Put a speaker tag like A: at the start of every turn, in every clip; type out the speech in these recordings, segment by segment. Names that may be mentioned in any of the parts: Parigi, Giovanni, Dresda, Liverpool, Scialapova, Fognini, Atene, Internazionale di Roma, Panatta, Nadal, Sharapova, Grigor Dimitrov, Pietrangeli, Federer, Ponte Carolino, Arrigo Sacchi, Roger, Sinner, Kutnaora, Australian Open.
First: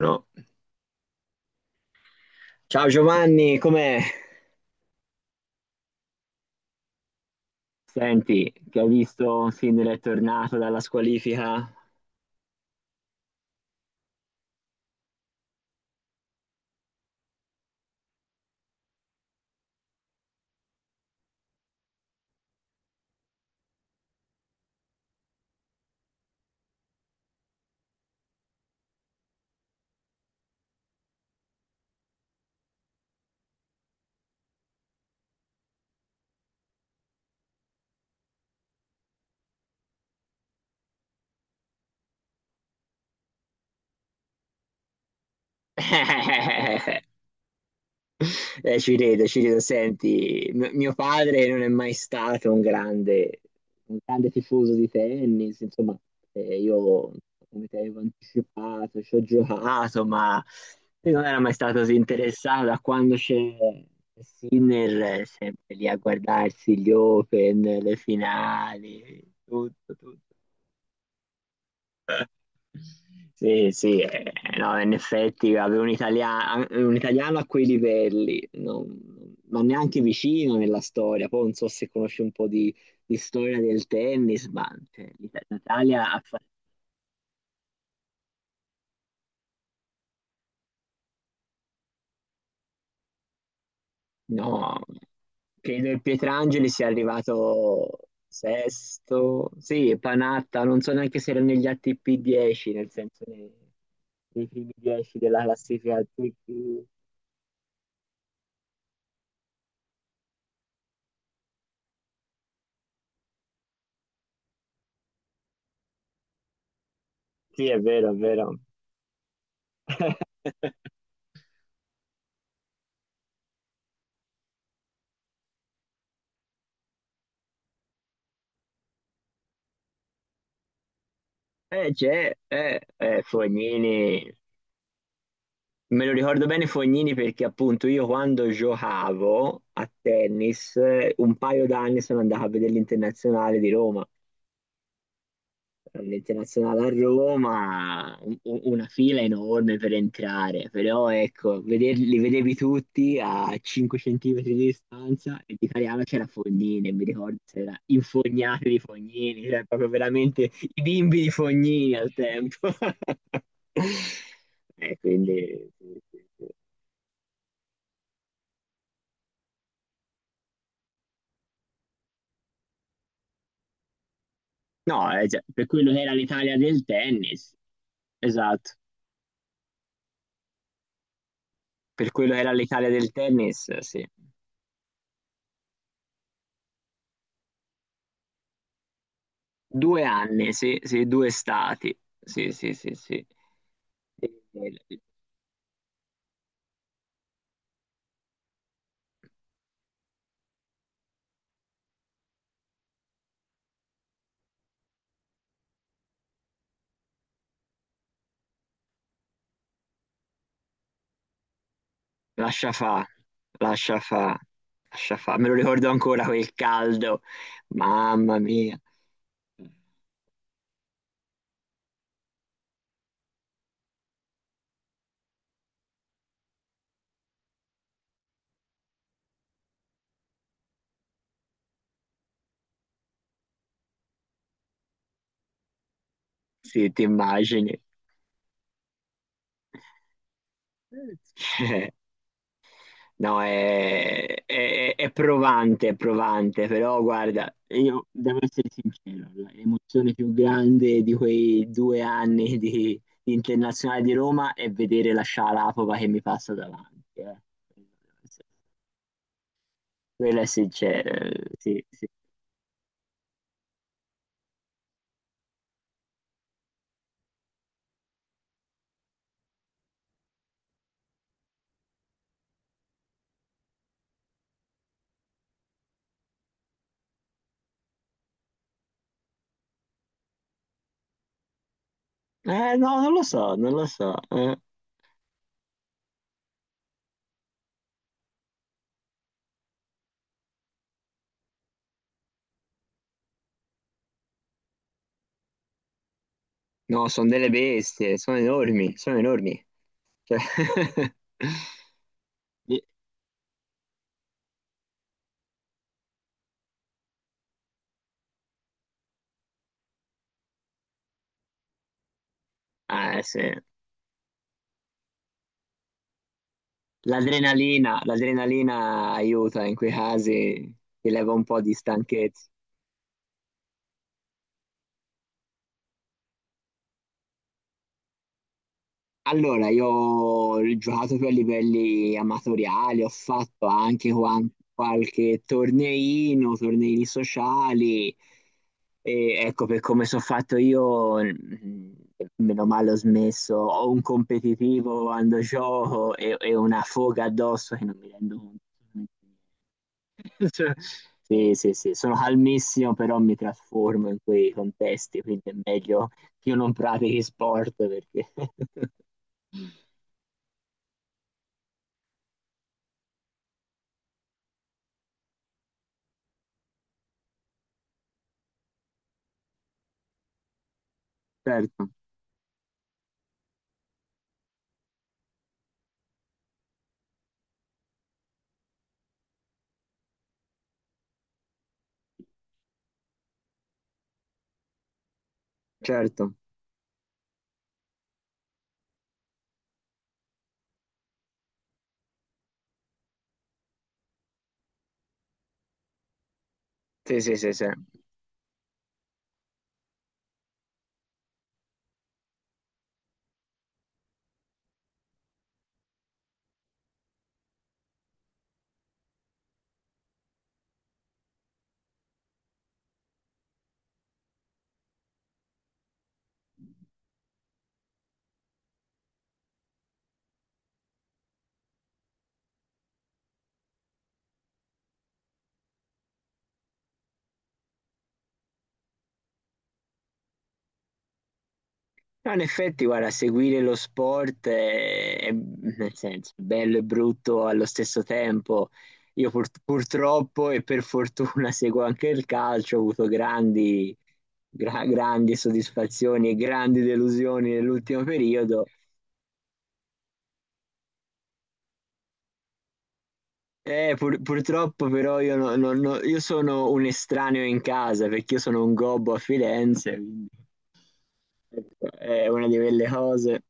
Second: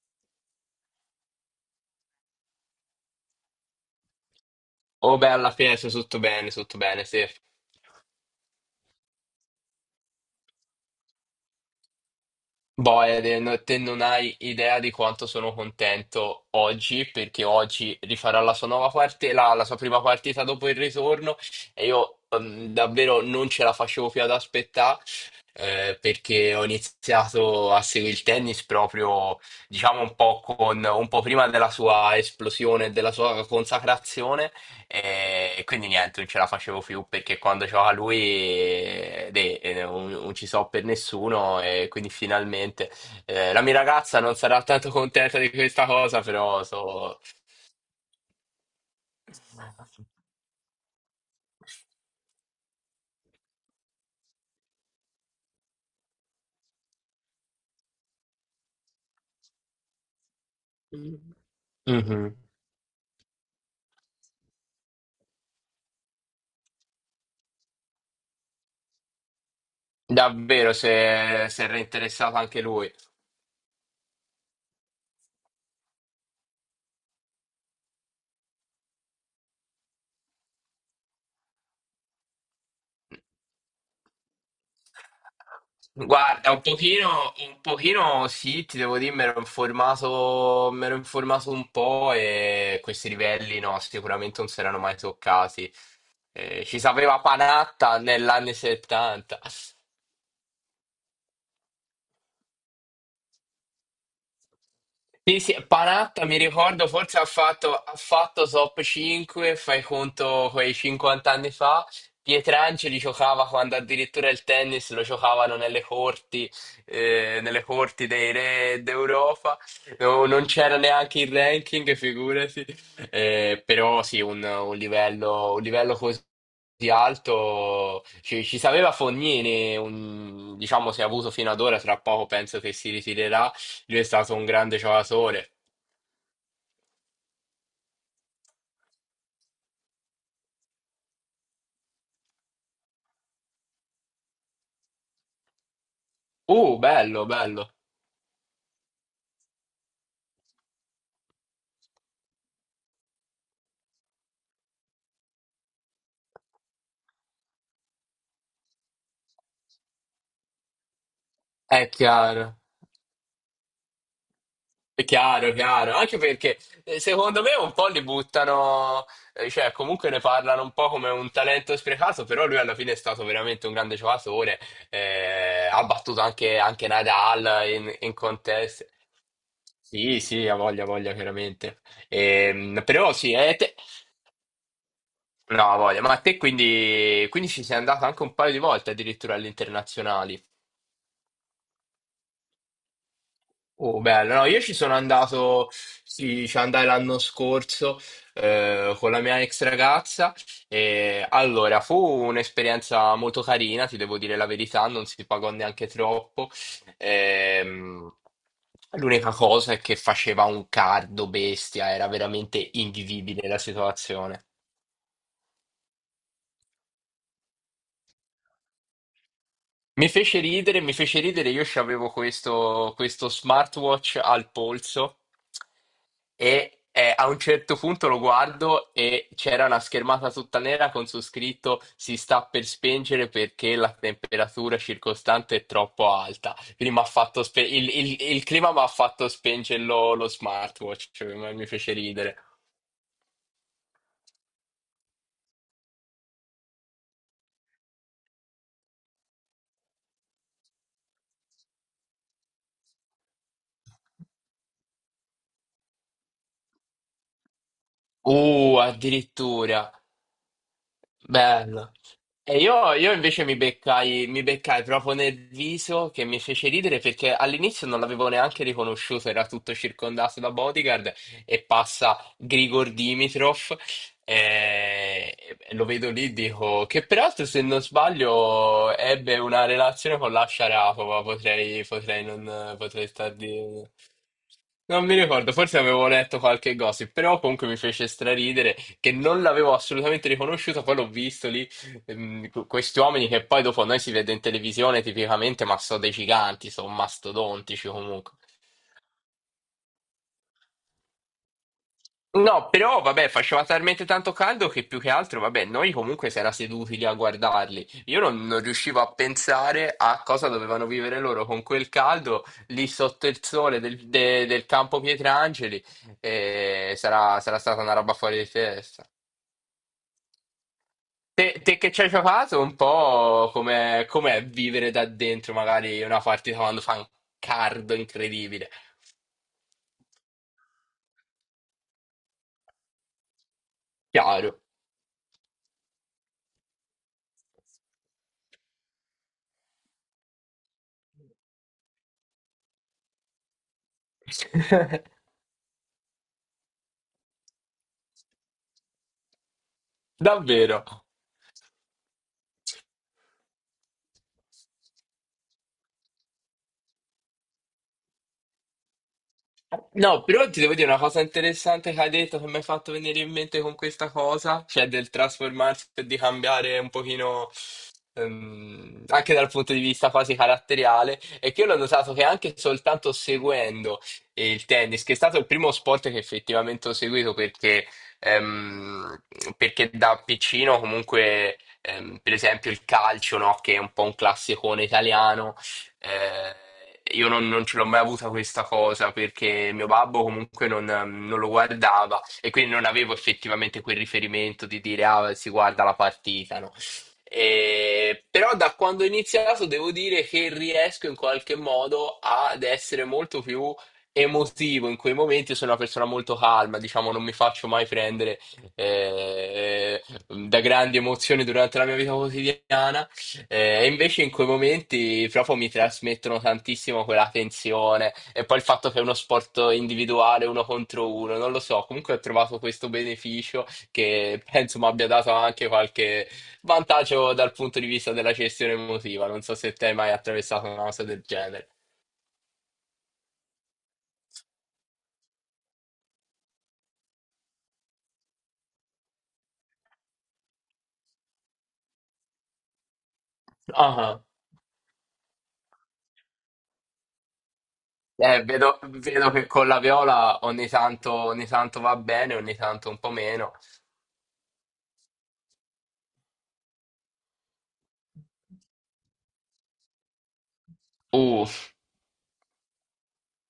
A: No. Ciao Giovanni, com'è?
B: Oh beh, alla fine sei tutto bene, sì.
A: Senti, che ho visto un film è tornato dalla squalifica?
B: Boh, Ede, te non hai idea di quanto sono contento oggi, perché oggi rifarà la sua nuova parte, la sua prima partita dopo il ritorno, e io davvero non ce la facevo più ad aspettare. Perché ho iniziato a seguire il tennis proprio, diciamo, un po', con, un po' prima della sua esplosione, e della sua consacrazione, e, quindi niente, non ce la facevo più perché quando c'era lui non, non ci so per nessuno e quindi finalmente la mia ragazza non sarà tanto contenta di questa cosa, però so...
A: Ci rido, ci rido. Senti, mio padre non è mai stato un grande tifoso di tennis, insomma, io, come ti avevo anticipato, ci ho giocato, ma lui non era mai stato così
B: Mhm.
A: interessato da quando c'è Sinner, sempre lì a guardarsi gli Open, le finali, tutto, tutto.
B: Davvero, se era interessato anche lui.
A: Sì, sì, no, in effetti avere un italiano a quei livelli, non neanche vicino nella storia. Poi non so se conosci un po' di storia del tennis, ma cioè, l'Italia ha fatto...
B: Guarda, un pochino sì, ti devo dire, mi ero informato un po' e questi livelli no, sicuramente non si
A: No,
B: erano mai toccati.
A: credo il Pietrangeli
B: Ci
A: sia
B: sapeva Panatta
A: arrivato
B: negli anni 70.
A: sesto, sì, Panatta, non so neanche se era negli ATP 10, nel senso nei, nei primi 10
B: Sì,
A: della
B: sì,
A: classifica
B: Panatta mi
A: ATP.
B: ricordo, forse ha fatto top 5, fai conto quei 50 anni fa. Pietrangeli giocava quando addirittura il tennis lo giocavano nelle
A: Sì, è
B: corti
A: vero, è
B: dei
A: vero.
B: re d'Europa. No, non c'era neanche il ranking, figurati. Però sì, un livello così alto ci sapeva Fognini, diciamo, si è avuto fino ad ora, tra poco penso che si ritirerà. Lui è
A: Fognini,
B: stato un grande giocatore.
A: me lo ricordo bene Fognini perché appunto io quando giocavo a tennis un paio d'anni sono andato a vedere l'Internazionale di Roma. L'internazionale a
B: Bello, bello.
A: Roma, una fila enorme per entrare, però ecco, vederli, li vedevi tutti a 5 centimetri di distanza e di Cariano c'era Fognini, e mi ricordo c'era infognati di Fognini, c'era proprio veramente i bimbi di
B: È
A: Fognini al
B: chiaro.
A: tempo. Eh,
B: È chiaro,
A: quindi...
B: chiaro.
A: sì,
B: Anche
A: sì, sì.
B: perché secondo me un po' li buttano, cioè comunque ne parlano un po' come un talento sprecato, però lui alla fine è stato veramente un grande giocatore.
A: No, cioè, per
B: Eh, ha
A: quello che era
B: battuto
A: l'Italia
B: anche,
A: del
B: anche
A: tennis,
B: Nadal in, in
A: esatto,
B: contest. Sì, sì, ha voglia, chiaramente.
A: per quello che era l'Italia del
B: Però sì,
A: tennis, sì.
B: no, ha voglia. Ma a te quindi, quindi ci sei andato anche un paio di volte addirittura
A: Due
B: all'internazionale.
A: anni, sì, sì, due estati. Sì, sì, sì, sì.
B: Oh, bello,
A: E-
B: no, io ci sono andato, sì, ci andai l'anno scorso con la mia ex ragazza e allora fu un'esperienza molto carina, ti devo dire la verità, non si pagò neanche troppo. Ehm, L'unica cosa è che faceva un caldo bestia, era veramente
A: Lascia fa,
B: invivibile la
A: lascia fa,
B: situazione.
A: lascia fa. Me lo ricordo ancora quel caldo. Mamma mia.
B: Mi fece ridere, io avevo questo, questo smartwatch al polso e a un certo punto lo guardo e c'era una schermata tutta nera con su scritto si sta per spengere perché la temperatura circostante è troppo alta.
A: Sì,
B: Quindi
A: ti
B: m'ha fatto spe-
A: immagini.
B: il clima mi ha fatto spengere lo smartwatch, cioè, mi
A: Cioè,
B: fece ridere.
A: no, è provante, però guarda, io devo essere sincero, l'emozione più grande di quei due anni di Internazionale di Roma è vedere la Scialapova che mi passa davanti. Eh.
B: Addirittura,
A: Quella è sincera, sì,
B: bello.
A: sì.
B: E io invece mi beccai proprio nel viso che mi fece ridere perché all'inizio non l'avevo neanche riconosciuto, era tutto circondato da bodyguard e passa Grigor Dimitrov e lo vedo lì, dico che peraltro se non sbaglio ebbe una relazione con la Sharapova, potrei, potrei non,
A: No,
B: potrei
A: non lo
B: star di...
A: so, non lo so. Eh.
B: Non mi ricordo, forse avevo letto qualche gossip, però comunque mi fece straridere che non l'avevo assolutamente riconosciuto, poi l'ho visto lì, questi uomini che poi dopo noi si vede in televisione tipicamente, ma sono dei giganti, sono
A: No, sono delle
B: mastodontici
A: bestie,
B: comunque.
A: sono enormi, sono enormi. Cioè...
B: No, però vabbè, faceva talmente tanto caldo che più che altro, vabbè, noi comunque si era seduti lì a guardarli. Io non, non riuscivo a pensare a cosa dovevano vivere loro con quel caldo lì sotto il
A: Sì.
B: sole del campo Pietrangeli. E sarà, sarà stata
A: L'adrenalina,
B: una roba fuori di
A: l'adrenalina
B: testa.
A: aiuta in quei casi, ti leva un
B: Te,
A: po' di
B: te che ci hai
A: stanchezza.
B: giocato un po' com'è, com'è vivere da dentro magari una partita quando fa un cardo incredibile.
A: Allora, io ho giocato per livelli amatoriali, ho fatto anche
B: Chiaro.
A: qualche torneino, torneini sociali. Ecco, per come sono fatto io, meno male ho smesso. Ho un competitivo quando gioco e una foga addosso che non mi rendo conto. Cioè,
B: Davvero.
A: sì, sì, sì, sono calmissimo, però mi trasformo in quei contesti, quindi è meglio che io non pratichi sport perché...
B: No, però ti devo dire una cosa interessante che hai detto, che mi hai fatto venire in mente con questa cosa, cioè del trasformarsi e di cambiare un pochino anche dal punto di vista quasi caratteriale, è che io l'ho
A: Certo,
B: notato che anche soltanto seguendo il tennis, che è stato il primo sport che effettivamente ho seguito ehm, perché da piccino comunque, per esempio il calcio, no, che è un po' un classicone italiano
A: certo.
B: eh, io non, non ce l'ho mai avuta questa cosa perché mio babbo comunque non lo guardava e quindi non avevo effettivamente quel riferimento di dire ah, si guarda la partita, no?
A: Sì, sì, sì, sì. No,
B: Però da quando ho iniziato devo dire che riesco in qualche modo ad essere molto più emotivo in quei momenti. Sono una persona molto calma, diciamo, non mi faccio mai prendere da grandi emozioni durante la mia vita quotidiana. Invece in quei momenti proprio mi trasmettono tantissimo quella tensione e poi il fatto che è uno sport individuale, uno contro uno, non lo so, comunque ho trovato questo beneficio che penso mi abbia dato anche qualche vantaggio dal punto di vista della gestione emotiva, non so se te hai mai attraversato una cosa del genere.
A: in effetti, guarda, seguire lo sport nel senso, bello e brutto allo stesso tempo. Io purtroppo e per fortuna seguo anche il calcio, ho avuto grandi,
B: Ah,
A: grandi soddisfazioni e grandi delusioni nell'ultimo periodo.
B: vedo, vedo che con la viola ogni tanto va bene, ogni tanto un po' meno.
A: Purtroppo però io, no- no- no- io sono un estraneo in casa perché io sono un gobbo a Firenze, quindi
B: Uh,
A: ecco, è una di quelle cose.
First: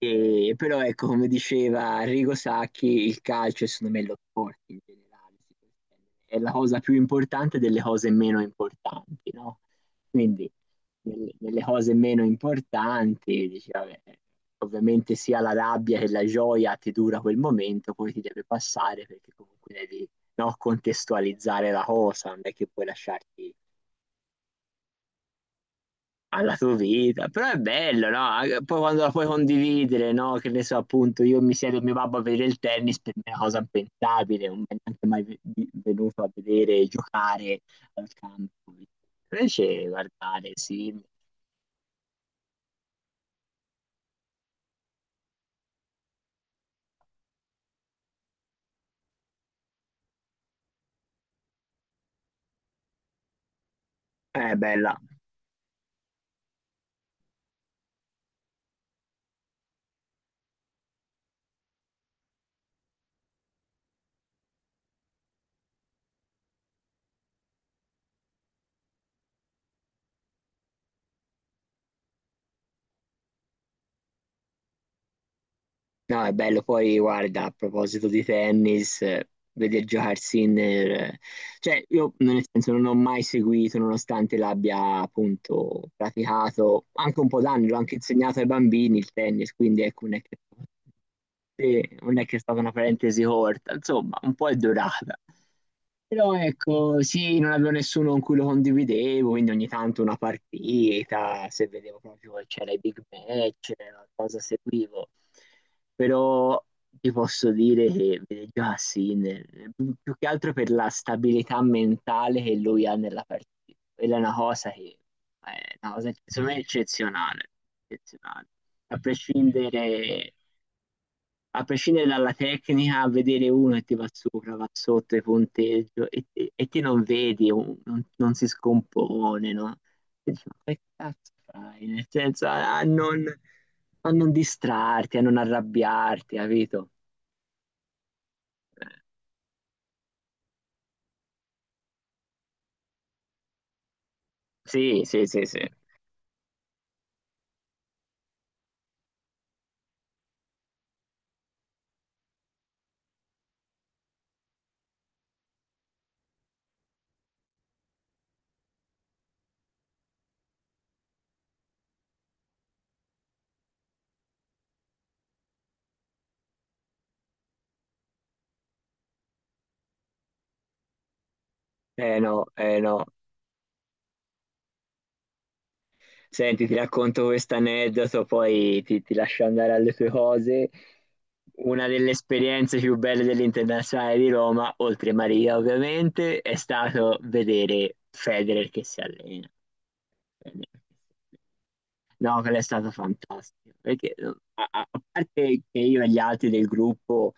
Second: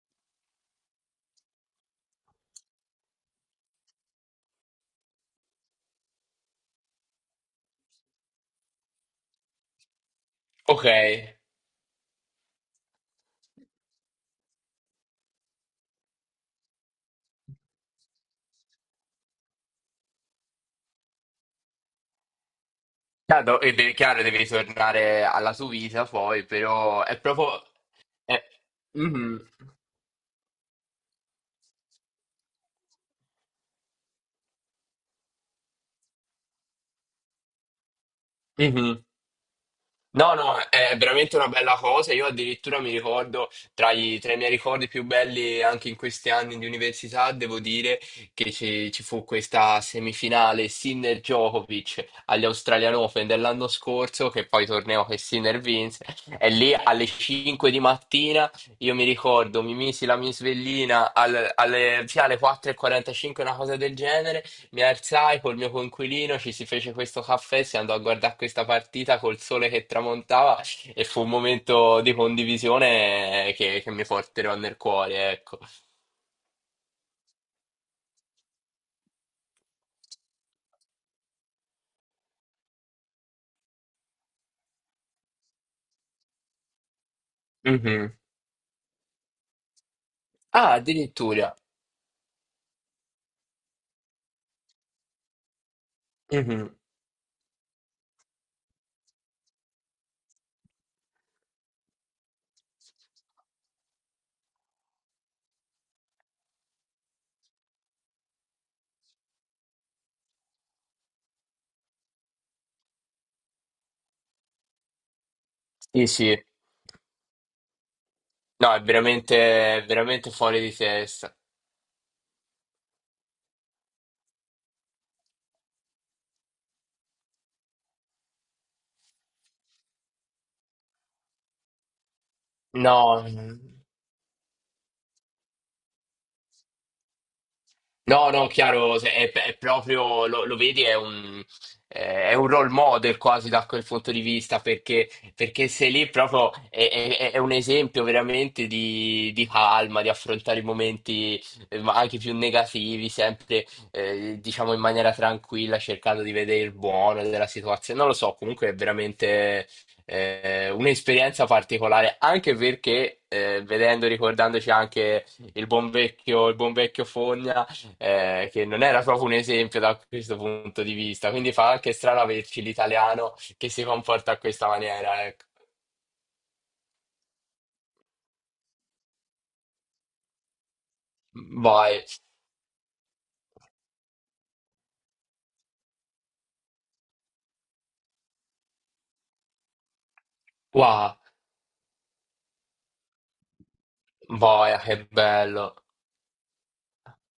A: E però ecco, come diceva Arrigo Sacchi, il calcio e secondo me lo sport in generale si può estendere, è la cosa più importante delle cose meno importanti, no? Quindi
B: ok.
A: nelle cose meno importanti, dici, vabbè, ovviamente sia la rabbia che la gioia ti dura quel momento, poi ti deve passare perché comunque devi, no, contestualizzare la cosa, non è che puoi lasciarti
B: Chiaro, chiaro, devi tornare alla sua vita poi,
A: alla tua
B: però è
A: vita, però è
B: proprio...
A: bello, no?
B: È...
A: Anche- Poi quando la puoi
B: Mhm,
A: condividere, no? Che ne so, appunto, io mi siedo con mio babbo a vedere il tennis, per me è una cosa impensabile, non mi è neanche mai venuto a vedere giocare al campo.
B: mhm.
A: Invece
B: No,
A: guardare,
B: no,
A: sì,
B: è veramente una bella cosa. Io addirittura mi ricordo, tra i miei ricordi più belli anche in questi anni di università, devo dire che ci fu questa semifinale Sinner-Djokovic agli Australian Open dell'anno scorso, che
A: è
B: poi
A: bella.
B: torneo che Sinner vinse. E lì alle 5 di mattina, io mi ricordo, mi misi la mia svellina al- alle, sì, alle 4:45, una cosa del genere, mi alzai col mio coinquilino, ci si fece questo caffè, si andò a guardare questa partita col sole che tramontava e fu un momento di condivisione che mi porterò nel cuore, ecco.
A: No, è bello. Poi, guarda, a proposito di tennis, vedi giocare Sinner. Eh, cioè, io nel senso non ho mai seguito, nonostante l'abbia appunto praticato anche un po' d'anni, l'ho anche
B: Mhm.
A: insegnato ai bambini il tennis, quindi ecco, non è che,
B: Ah, addirittura.
A: sì, non è che è stata una parentesi corta, insomma, un po' è durata. Però
B: Mhm.
A: ecco, sì, non avevo nessuno con cui lo condividevo, quindi ogni tanto una partita, se vedevo proprio che c'era i big match, la cosa seguivo. Però ti posso dire che vede già Sinner, più che altro per la stabilità mentale che lui ha nella partita. Quella è una cosa che è una
B: Sì,
A: cosa che
B: sì.
A: secondo me è eccezionale, eccezionale.
B: No,
A: A
B: è veramente
A: prescindere
B: fuori di testa.
A: a prescindere dalla tecnica, a vedere uno che ti va sopra, va sotto e punteggio e ti non vedi, non si scompone, no? E dici, ma che cazzo fai? Nel senso,
B: No. No, no.
A: a non distrarti, a non arrabbiarti, capito?
B: No, no,
A: Eh,
B: chiaro, è proprio, lo, lo vedi, è un role model quasi da quel punto di vista,
A: Sì, sì, sì, sì.
B: perché sei lì proprio, è un esempio veramente di calma, di affrontare i momenti ma anche più negativi, sempre, diciamo, in maniera tranquilla, cercando di vedere il buono della situazione. Non lo so, comunque è veramente un'esperienza particolare, anche perché, vedendo, ricordandoci anche il buon vecchio Fogna, che non era proprio un esempio da questo punto di vista. Quindi fa anche
A: Eh
B: strano
A: no,
B: averci
A: eh no.
B: l'italiano che si comporta a questa maniera, ecco.
A: Senti, ti racconto questo aneddoto, poi ti lascio andare alle tue cose. Una
B: Vai,
A: delle esperienze più belle dell'Internazionale di Roma, oltre Maria ovviamente, è stato vedere Federer che si allena.
B: wow,
A: No, quello è stato fantastico, perché
B: boia,
A: a
B: che
A: parte
B: bello.
A: che io e gli altri del gruppo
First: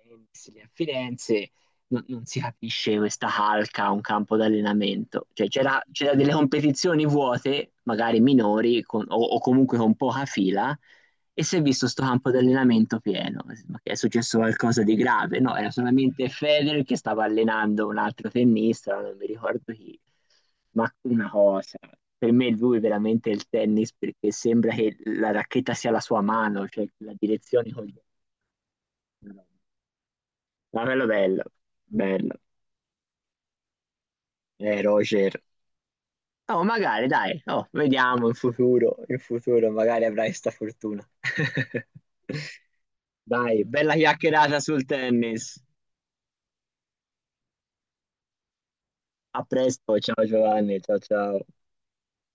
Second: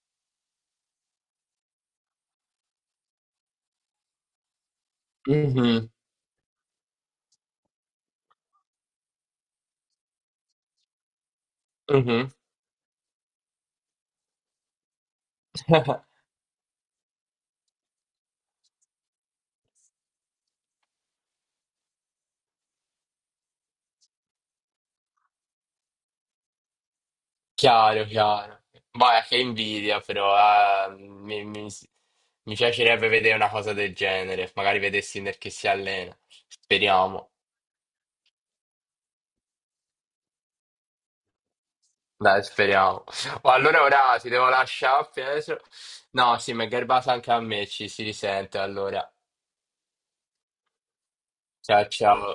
A: Tennis lì a Firenze non si capisce questa calca a un campo d'allenamento. Cioè,
B: Mhm,
A: c'era delle competizioni vuote, magari minori o comunque con poca fila, e si è visto sto
B: mhm.
A: campo d'allenamento pieno. Ma che è successo qualcosa di grave? No, era solamente Federer che stava allenando un altro tennista, non mi ricordo chi. Ma una cosa, per me lui è veramente il tennis perché sembra che la racchetta sia la sua mano, cioè la direzione con
B: Chiaro, chiaro. Boia, che invidia, però
A: ma quello bello, bello.
B: mi piacerebbe vedere una cosa del genere. Magari vedessi nel
A: Roger.
B: che si allena.
A: Oh, magari,
B: Speriamo.
A: dai. Oh, vediamo in futuro magari avrai sta fortuna.
B: Dai, speriamo. Oh,
A: Dai,
B: allora
A: bella
B: ora ti devo
A: chiacchierata sul
B: lasciare, Pietro.
A: tennis.
B: No, sì, mi è garbata anche a me, ci si risente allora.
A: A presto, ciao Giovanni, ciao ciao.
B: Ciao, ciao.